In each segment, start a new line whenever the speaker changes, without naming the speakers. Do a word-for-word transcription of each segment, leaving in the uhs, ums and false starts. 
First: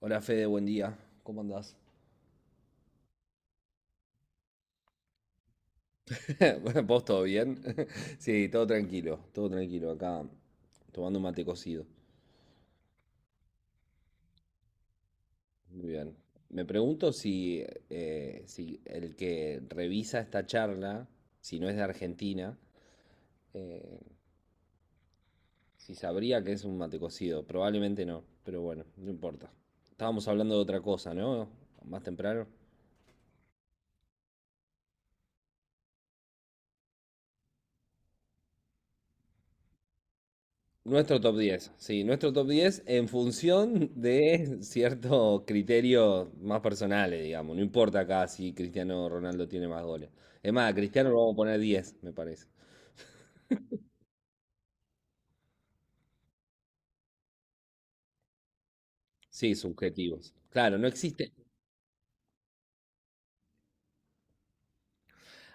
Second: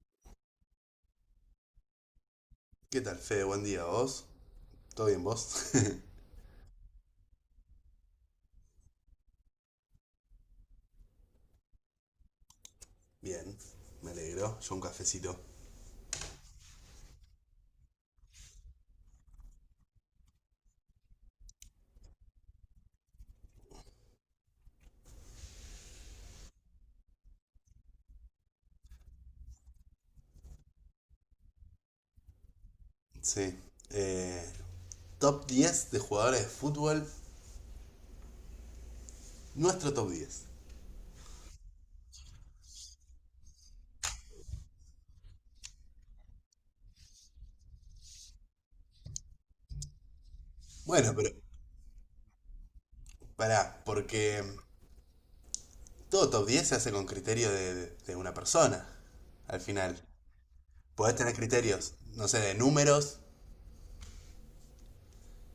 Hola Fede, buen día. ¿Cómo andás?
¿Qué tal, Fede? Buen día, ¿vos? ¿Todo bien, vos?
Bueno, ¿Vos todo bien? Sí, todo tranquilo, todo tranquilo. Acá tomando un mate cocido.
Bien, me alegro. Yo un cafecito.
Muy bien. Me pregunto si, eh, si el que revisa esta charla, si no es de Argentina, eh, si sabría que es un mate cocido. Probablemente no, pero bueno, no importa. Estábamos hablando de otra cosa, ¿no? Más temprano.
Sí. Eh, Top diez de jugadores de fútbol. Nuestro top diez.
Nuestro top diez, sí, nuestro top diez en función de ciertos criterios más personales, digamos. No importa acá si Cristiano Ronaldo tiene más goles. Es más, a Cristiano
Bueno,
lo
pero
vamos a poner diez, me parece.
pará, porque todo top diez se hace con criterio de, de una persona.
Sí,
Al final.
subjetivos. Claro, no
Podés
existe.
tener criterios, no sé, de números.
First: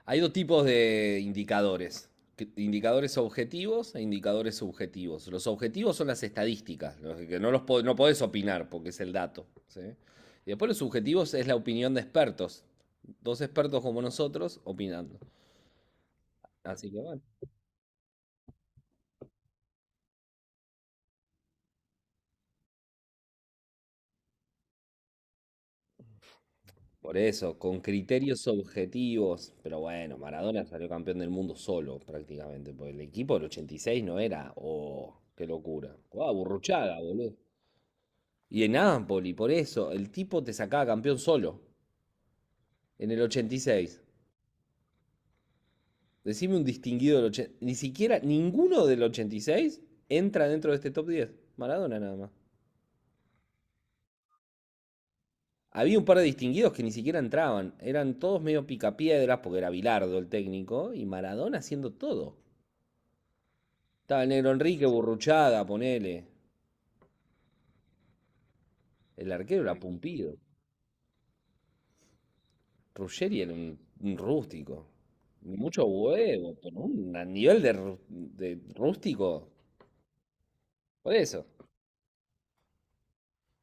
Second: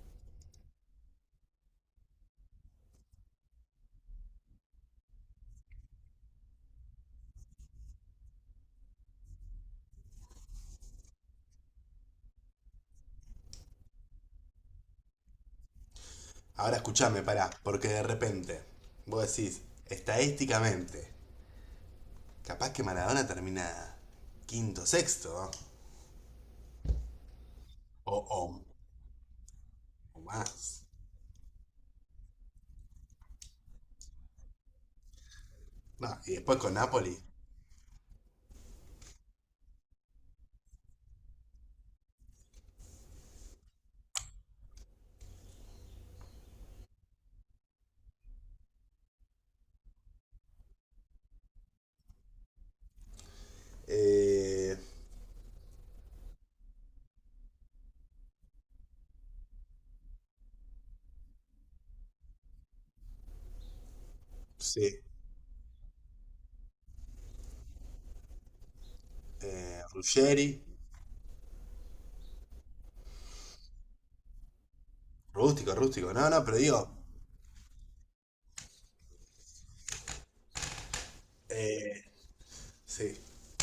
Hay dos tipos de indicadores. que- Indicadores objetivos e indicadores subjetivos. Los objetivos son las estadísticas, los que no los po- no podés opinar porque es el dato, ¿sí? Y después los subjetivos es la opinión de expertos. Dos expertos como nosotros opinando.
Ahora
Así que bueno,
escuchame, pará, porque de repente vos decís, estadísticamente, capaz que Maradona termina quinto, sexto, ¿no?
por eso, con
O,
criterios
o
objetivos, pero bueno,
o
Maradona
más.
salió campeón del mundo solo prácticamente, porque el equipo del ochenta y seis no era, oh, qué locura,
No,
jugaba
y después con
Burruchaga,
Napoli.
boludo. Y en Napoli por eso, el tipo te sacaba campeón solo, en el ochenta y seis. Decime un distinguido del ochenta y seis, ni siquiera ninguno del ochenta y seis entra dentro de este top diez. Maradona nada más.
Eh,
Había un par de distinguidos que ni siquiera entraban. Eran todos medio picapiedras, porque era Bilardo el técnico, y Maradona haciendo todo. Estaba el negro Enrique,
sí.
Burruchaga, ponele. El arquero era
Eh,
Pumpido.
Ruggeri.
Ruggeri era un, un rústico.
Rústico,
Mucho
rústico. No, no,
huevo,
pero
pero
digo.
un a nivel de, rú- de rústico. Por eso.
eh, sí.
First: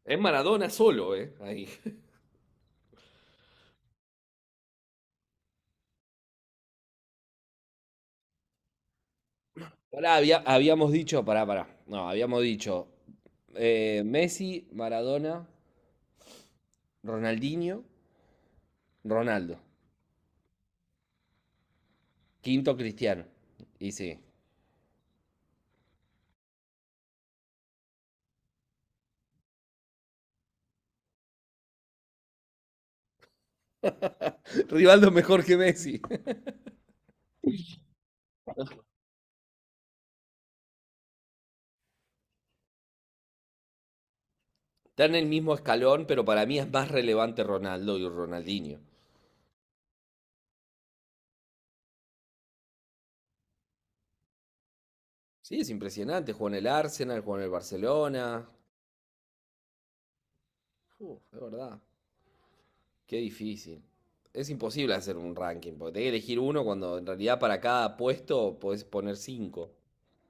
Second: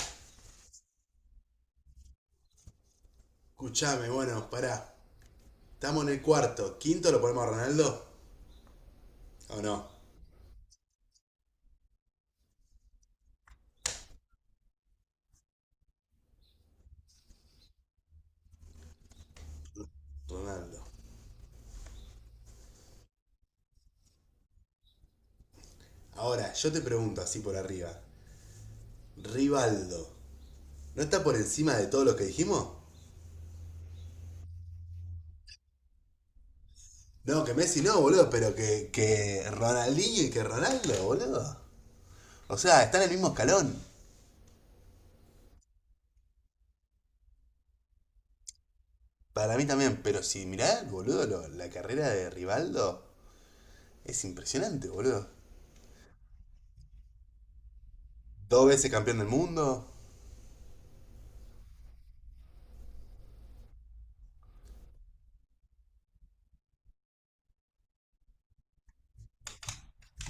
Es Maradona solo, ¿eh? Ahí.
Escuchame, bueno, pará. Estamos en el cuarto. ¿Quinto lo ponemos a Ronaldo? ¿O no?
Pará, había- habíamos dicho, pará, pará. No, habíamos dicho, eh, Messi, Maradona, Ronaldinho, Ronaldo.
Ronaldo.
Quinto Cristiano. Y sí.
Ahora, yo te pregunto así por arriba. Rivaldo. ¿No está por encima de todo lo que dijimos?
Rivaldo mejor que Messi.
No, que Messi no, boludo, pero que, que Ronaldinho y que Ronaldo, boludo. O sea, está en el mismo escalón.
Está en el mismo escalón, pero para mí es más relevante Ronaldo y Ronaldinho.
Para mí también, pero si mirá, boludo, lo- la carrera de Rivaldo es impresionante, boludo.
Sí, es impresionante. Jugó en el Arsenal, jugó en el Barcelona.
Dos veces campeón del mundo,
Uf, es verdad. Qué difícil. Es imposible hacer un ranking, porque tenés que elegir uno cuando en realidad para cada puesto podés poner cinco.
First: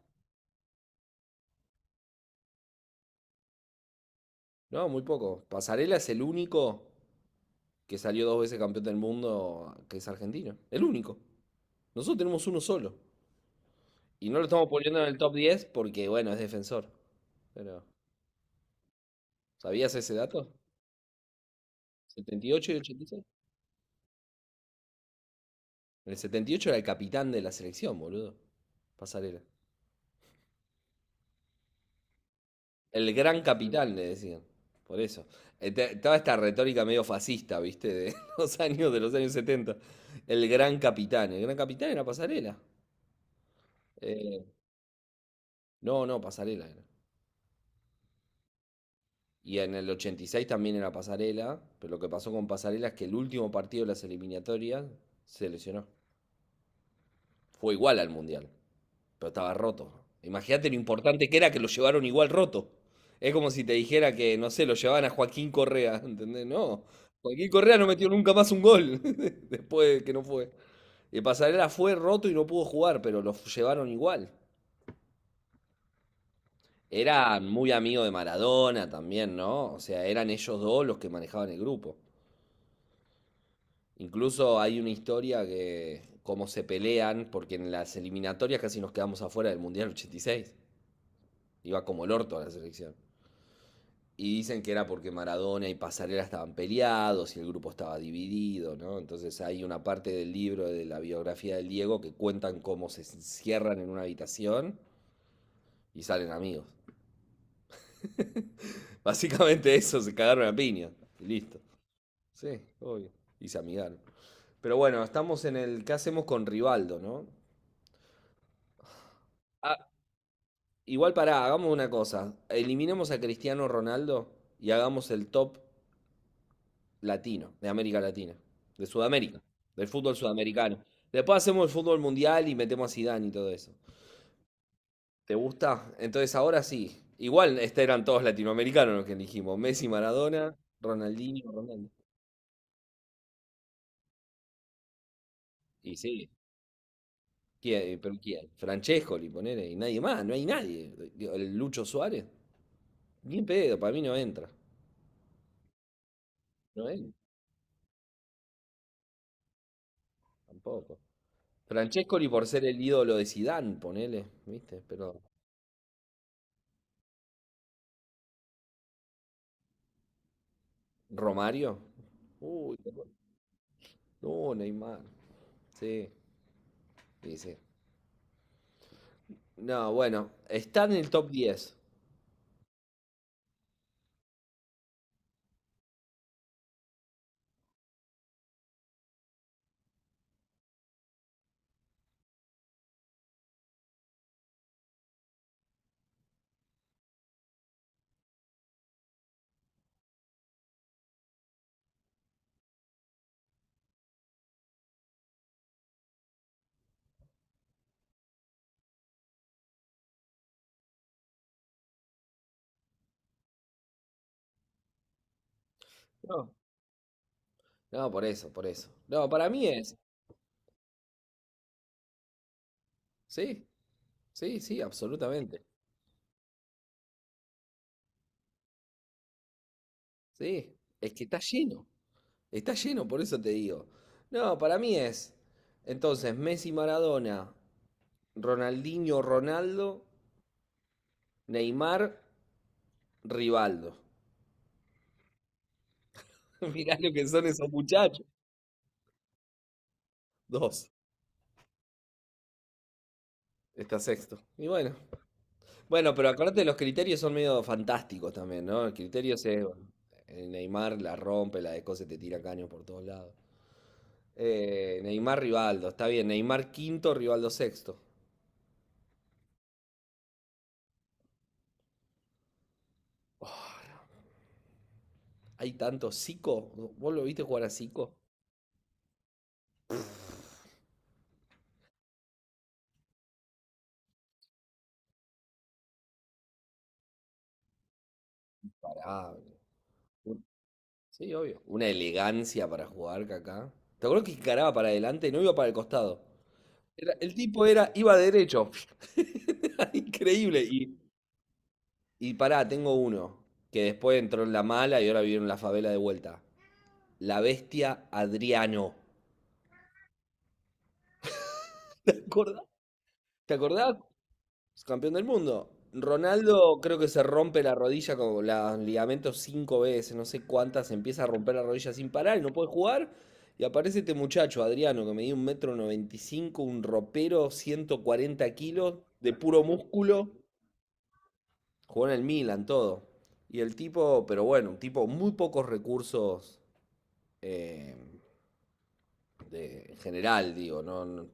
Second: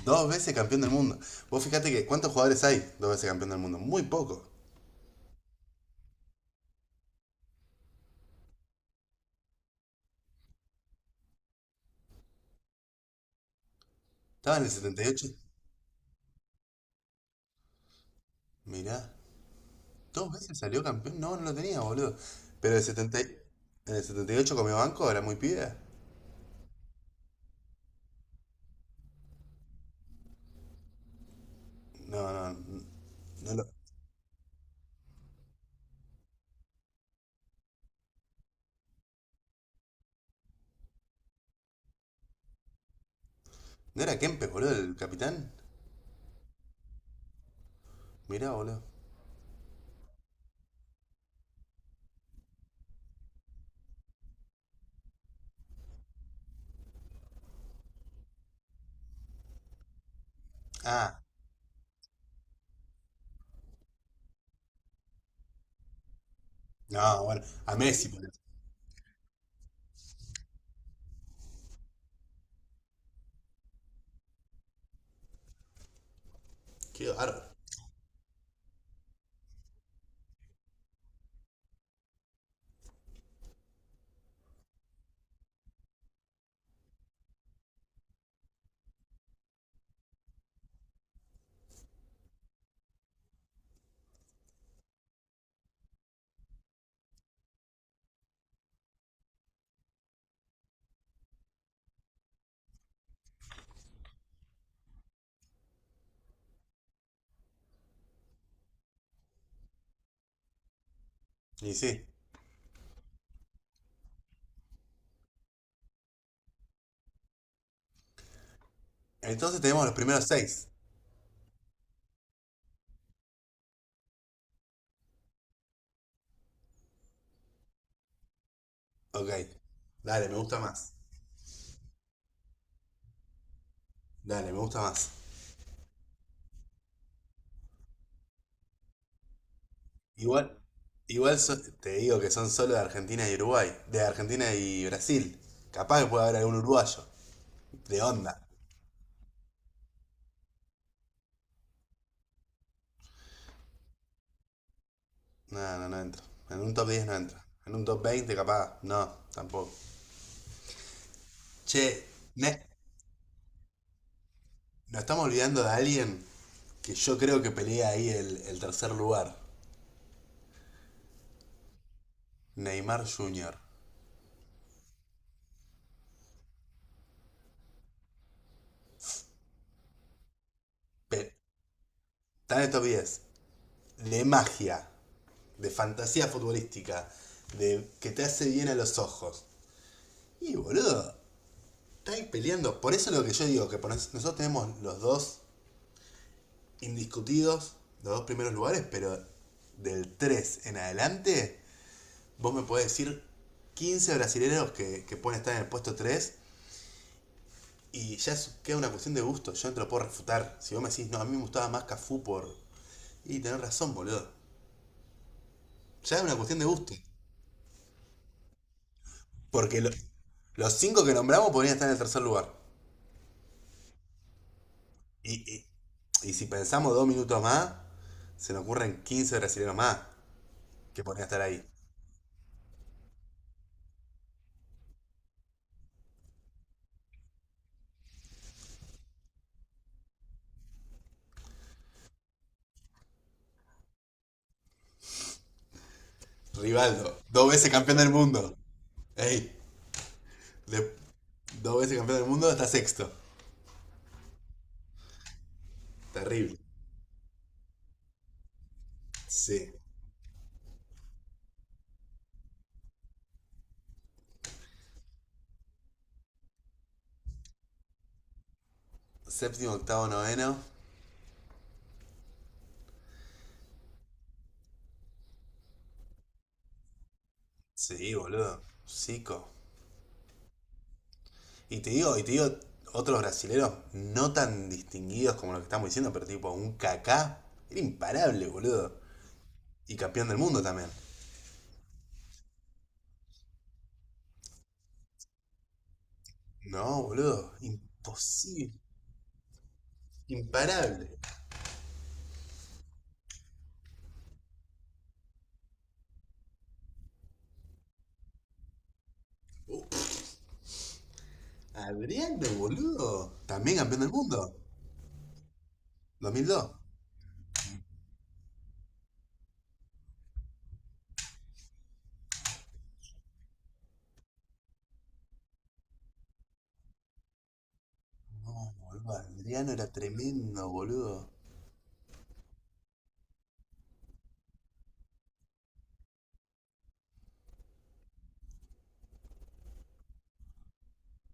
dos veces campeón del mundo. Vos fijate que cuántos jugadores hay dos veces campeón del mundo, muy poco.
No, muy poco. Pasarela es el único que salió dos veces campeón del mundo que es argentino. El único. Nosotros tenemos uno solo. Y no lo
Estaba en
estamos
el
poniendo en el
setenta y ocho,
top diez porque, bueno, es defensor. Pero,
mirá,
¿sabías ese
dos
dato?
veces salió campeón, no, no lo tenía, boludo.
Setenta y ocho y
Pero
y
el
ochenta y
setenta,
seis.
en el setenta y ocho comió banco, era muy pibe.
En el setenta y ocho era el capitán de la selección, boludo. Pasarela.
No, no,
El gran
no, lo-
capitán, le decían. Por eso. Eh, te- Toda esta retórica medio fascista, ¿viste? De los años, de los años setenta. El gran capitán. El gran capitán era Pasarela.
no era
Eh,
Kempes, boludo, el capitán.
no, no, Pasarela era.
Mirá, boludo.
Y en el ochenta y seis también era Pasarela, pero lo que pasó con Pasarela es que el último partido de las eliminatorias se lesionó. Fue igual al Mundial. Pero estaba roto. Imagínate lo
Ah,
importante que era que lo llevaron igual roto. Es como si te dijera que, no sé, lo llevaban a Joaquín Correa, ¿entendés? No,
no, bueno,
Joaquín
a
Correa no metió
Messi, boludo.
nunca más un gol después de que no fue. Y Pasarela fue roto y no pudo jugar, pero lo llevaron igual.
Qué
Eran
bárbaro.
muy amigos de Maradona también, ¿no? O sea, eran ellos dos los que manejaban el grupo. Incluso hay una historia que, cómo se pelean, porque en las eliminatorias casi nos quedamos afuera del Mundial ochenta y seis. Iba como el orto a la selección. Y dicen que era porque Maradona y Pasarela estaban peleados y el grupo estaba dividido, ¿no? Entonces hay una parte del libro de la biografía del Diego que cuentan cómo se cierran en una habitación y salen amigos. Básicamente eso, se cagaron a piña. Y listo.
Y sí.
Sí, obvio. Y se amigaron. Pero bueno, estamos en el, ¿qué hacemos con Rivaldo, no?
Entonces tenemos
Ah,
los primeros seis.
igual pará, hagamos una cosa. Eliminemos a Cristiano Ronaldo y hagamos el top latino, de América Latina, de
Ok.
Sudamérica, del fútbol
Dale, me gusta
sudamericano.
más.
Después hacemos el fútbol mundial y metemos a Zidane y todo eso.
Dale, me gusta más.
¿Te gusta? Entonces ahora sí. Igual este, eran todos latinoamericanos los que elegimos. Messi, Maradona,
Igual, igual
Ronaldinho,
so-
Ronaldo.
te digo que son solo de Argentina y Uruguay. De Argentina y Brasil.
Y
Capaz que puede
sí,
haber algún uruguayo.
¿quién? Eh,
De
pero
onda.
¿quién? Francescoli, ponele, y nadie más, no hay nadie. Digo, el Lucho Suárez, bien pedo, para mí no entra.
No, no, no entro. En un
No
top diez
entra,
no entra. En un top veinte, capaz. No, tampoco.
tampoco.
Che,
Francescoli por ser
ne-
el ídolo de Zidane, ponele, ¿viste?
nos
Pero
estamos olvidando de alguien que yo creo que pelea ahí el, el tercer lugar.
Romario, uy,
Neymar junior
no, Neymar. Sí, sí, sí. No, bueno, está en el top
Pe-
diez.
está en el top diez. De magia, de fantasía futbolística, de que te hace bien a los ojos. Y boludo, estáis peleando. Por eso es lo que yo digo, que nosotros tenemos los dos indiscutidos, los dos primeros lugares, pero del tres en adelante, vos me podés decir quince brasileños que, que pueden estar en el puesto tres y ya es- queda una cuestión de gusto. Yo no te lo puedo refutar. Si vos me decís, no, a mí me gustaba más Cafú por. Y tenés razón, boludo. Ya es una
No.
cuestión de gusto.
No, por eso, por eso. No, para mí
Porque lo-
es.
los cinco que nombramos podrían estar en el tercer lugar.
Sí, sí, sí,
Y,
absolutamente.
y, y si pensamos dos minutos más, se nos ocurren quince brasileños más
Sí,
que
es que
podrían
está
estar ahí.
lleno. Está lleno, por eso te digo. No, para mí es. Entonces, Messi, Maradona, Ronaldinho, Ronaldo, Neymar, Rivaldo. Mirá lo
Rivaldo,
que son
dos
esos
veces campeón del
muchachos.
mundo. Ey,
Dos.
de- dos veces campeón del mundo está sexto.
Está sexto. Y bueno, Bueno, pero
Terrible.
acuérdate, los criterios son medio fantásticos también, ¿no? El criterio es, eh,
Sí.
bueno, eh, Neymar la rompe, la de cose te tira caños por todos lados. Eh, Neymar, Rivaldo, está bien. Neymar quinto, Rivaldo sexto.
Séptimo, octavo, noveno.
Oh, hay tanto. Zico, ¿vos lo viste jugar a
Sí,
Zico?
boludo. Cico. Y te digo, y te digo, otros brasileros no tan distinguidos como lo que estamos diciendo, pero tipo un Kaká. Era imparable, boludo.
Pará,
Y campeón del
un-
mundo también.
sí, obvio. Una elegancia para jugar que acá. ¿Te acuerdas que encaraba para adelante y no iba para el costado?
No,
Era- el
boludo.
tipo era, iba derecho.
Imposible.
Era increíble. Y,
Imparable.
y pará, tengo uno. Que después entró en la mala y ahora vive en la favela de vuelta. La bestia Adriano. ¿Te
Adriano,
acordás?
boludo.
¿Te
También
acordás?
campeón del mundo.
Es campeón del mundo.
Dos mil dos.
Ronaldo creo que se rompe la rodilla con los ligamentos cinco veces, no sé cuántas, se empieza a romper la rodilla sin parar y no puede jugar. Y aparece este muchacho, Adriano, que medía un metro noventa y cinco, un ropero, ciento cuarenta
No,
kilos,
boludo.
de puro
Adriano era
músculo.
tremendo, boludo.
Jugó en el Milan, todo. Y el tipo, pero bueno, un tipo muy pocos recursos, eh, de- en general, digo, no, no-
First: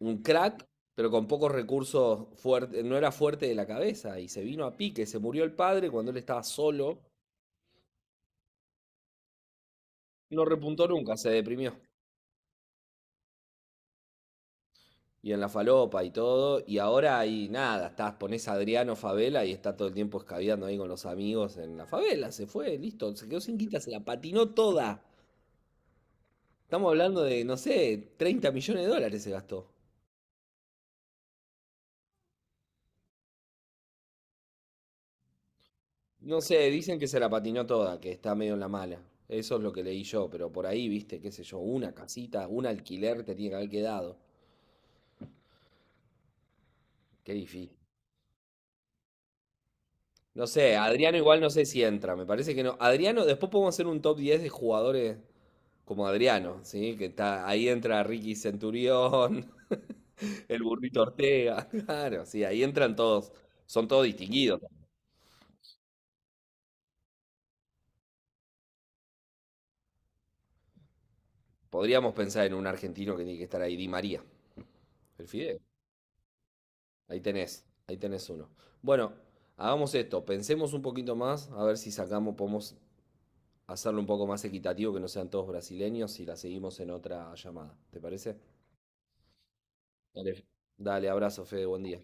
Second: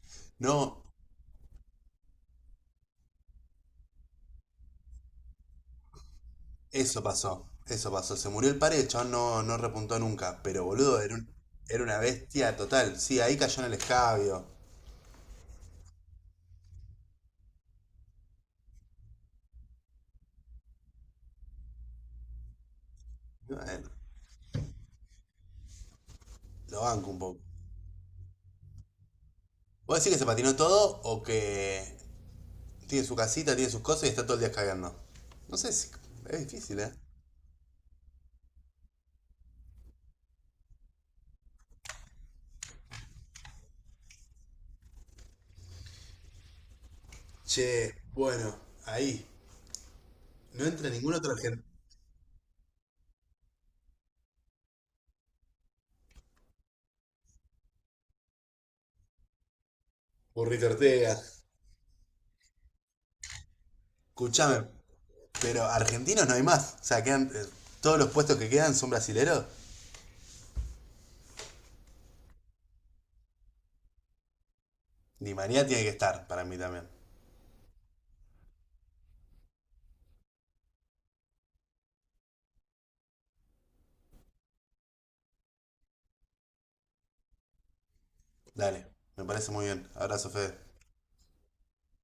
un crack,
No,
pero con pocos recursos, fuerte, no era fuerte de la cabeza y se vino a pique, se murió el padre cuando él estaba solo,
eso pasó. Eso pasó. Se murió el padre, el chabón no, no repuntó nunca.
no
Pero,
repuntó
boludo, era,
nunca, se
un-
deprimió.
era una bestia total. Sí, ahí cayó en el escabio.
Y en la falopa y todo, y ahora ahí nada, estás, pones a Adriano Favela y está todo el tiempo escabeando ahí con los amigos en la favela, se fue, listo, se quedó sin guita, se
Bueno,
la patinó toda.
lo
Estamos
banco un
hablando
poco.
de, no sé, treinta millones de dólares se gastó.
¿Vos decís que se patinó todo o que tiene su casita, tiene sus cosas y está todo el día cagando? No sé si
No
es
sé,
difícil, ¿eh?
dicen que se la patinó toda, que está medio en la mala. Eso es lo que leí yo, pero por ahí, viste, qué sé yo, una casita, un alquiler te tiene que haber quedado. Qué difícil.
Che, bueno, ahí.
No
No
sé,
entra ningún
Adriano
otro
igual no
argentino.
sé si entra, me parece que no. Adriano, después podemos hacer un top diez de jugadores como Adriano, ¿sí? Que está, ahí entra Ricky Centurión, el
Burrito
burrito
Ortega.
Ortega, claro, sí, ahí entran todos, son todos distinguidos.
Escuchame, pero argentinos no hay más. O sea, quedan, eh, todos los puestos que quedan son brasileros.
Podríamos pensar en un argentino que tiene que estar ahí, Di María, el
Ni
Fideo.
María tiene que estar, para mí también.
Ahí tenés, ahí tenés uno. Bueno, hagamos esto, pensemos un poquito más, a ver si sacamos, podemos hacerlo un poco más equitativo, que no sean todos brasileños, y la seguimos en otra llamada. ¿Te parece?
Dale, me parece muy bien. Abrazo,
Dale.
Fede.
Dale, abrazo, Fede, buen día.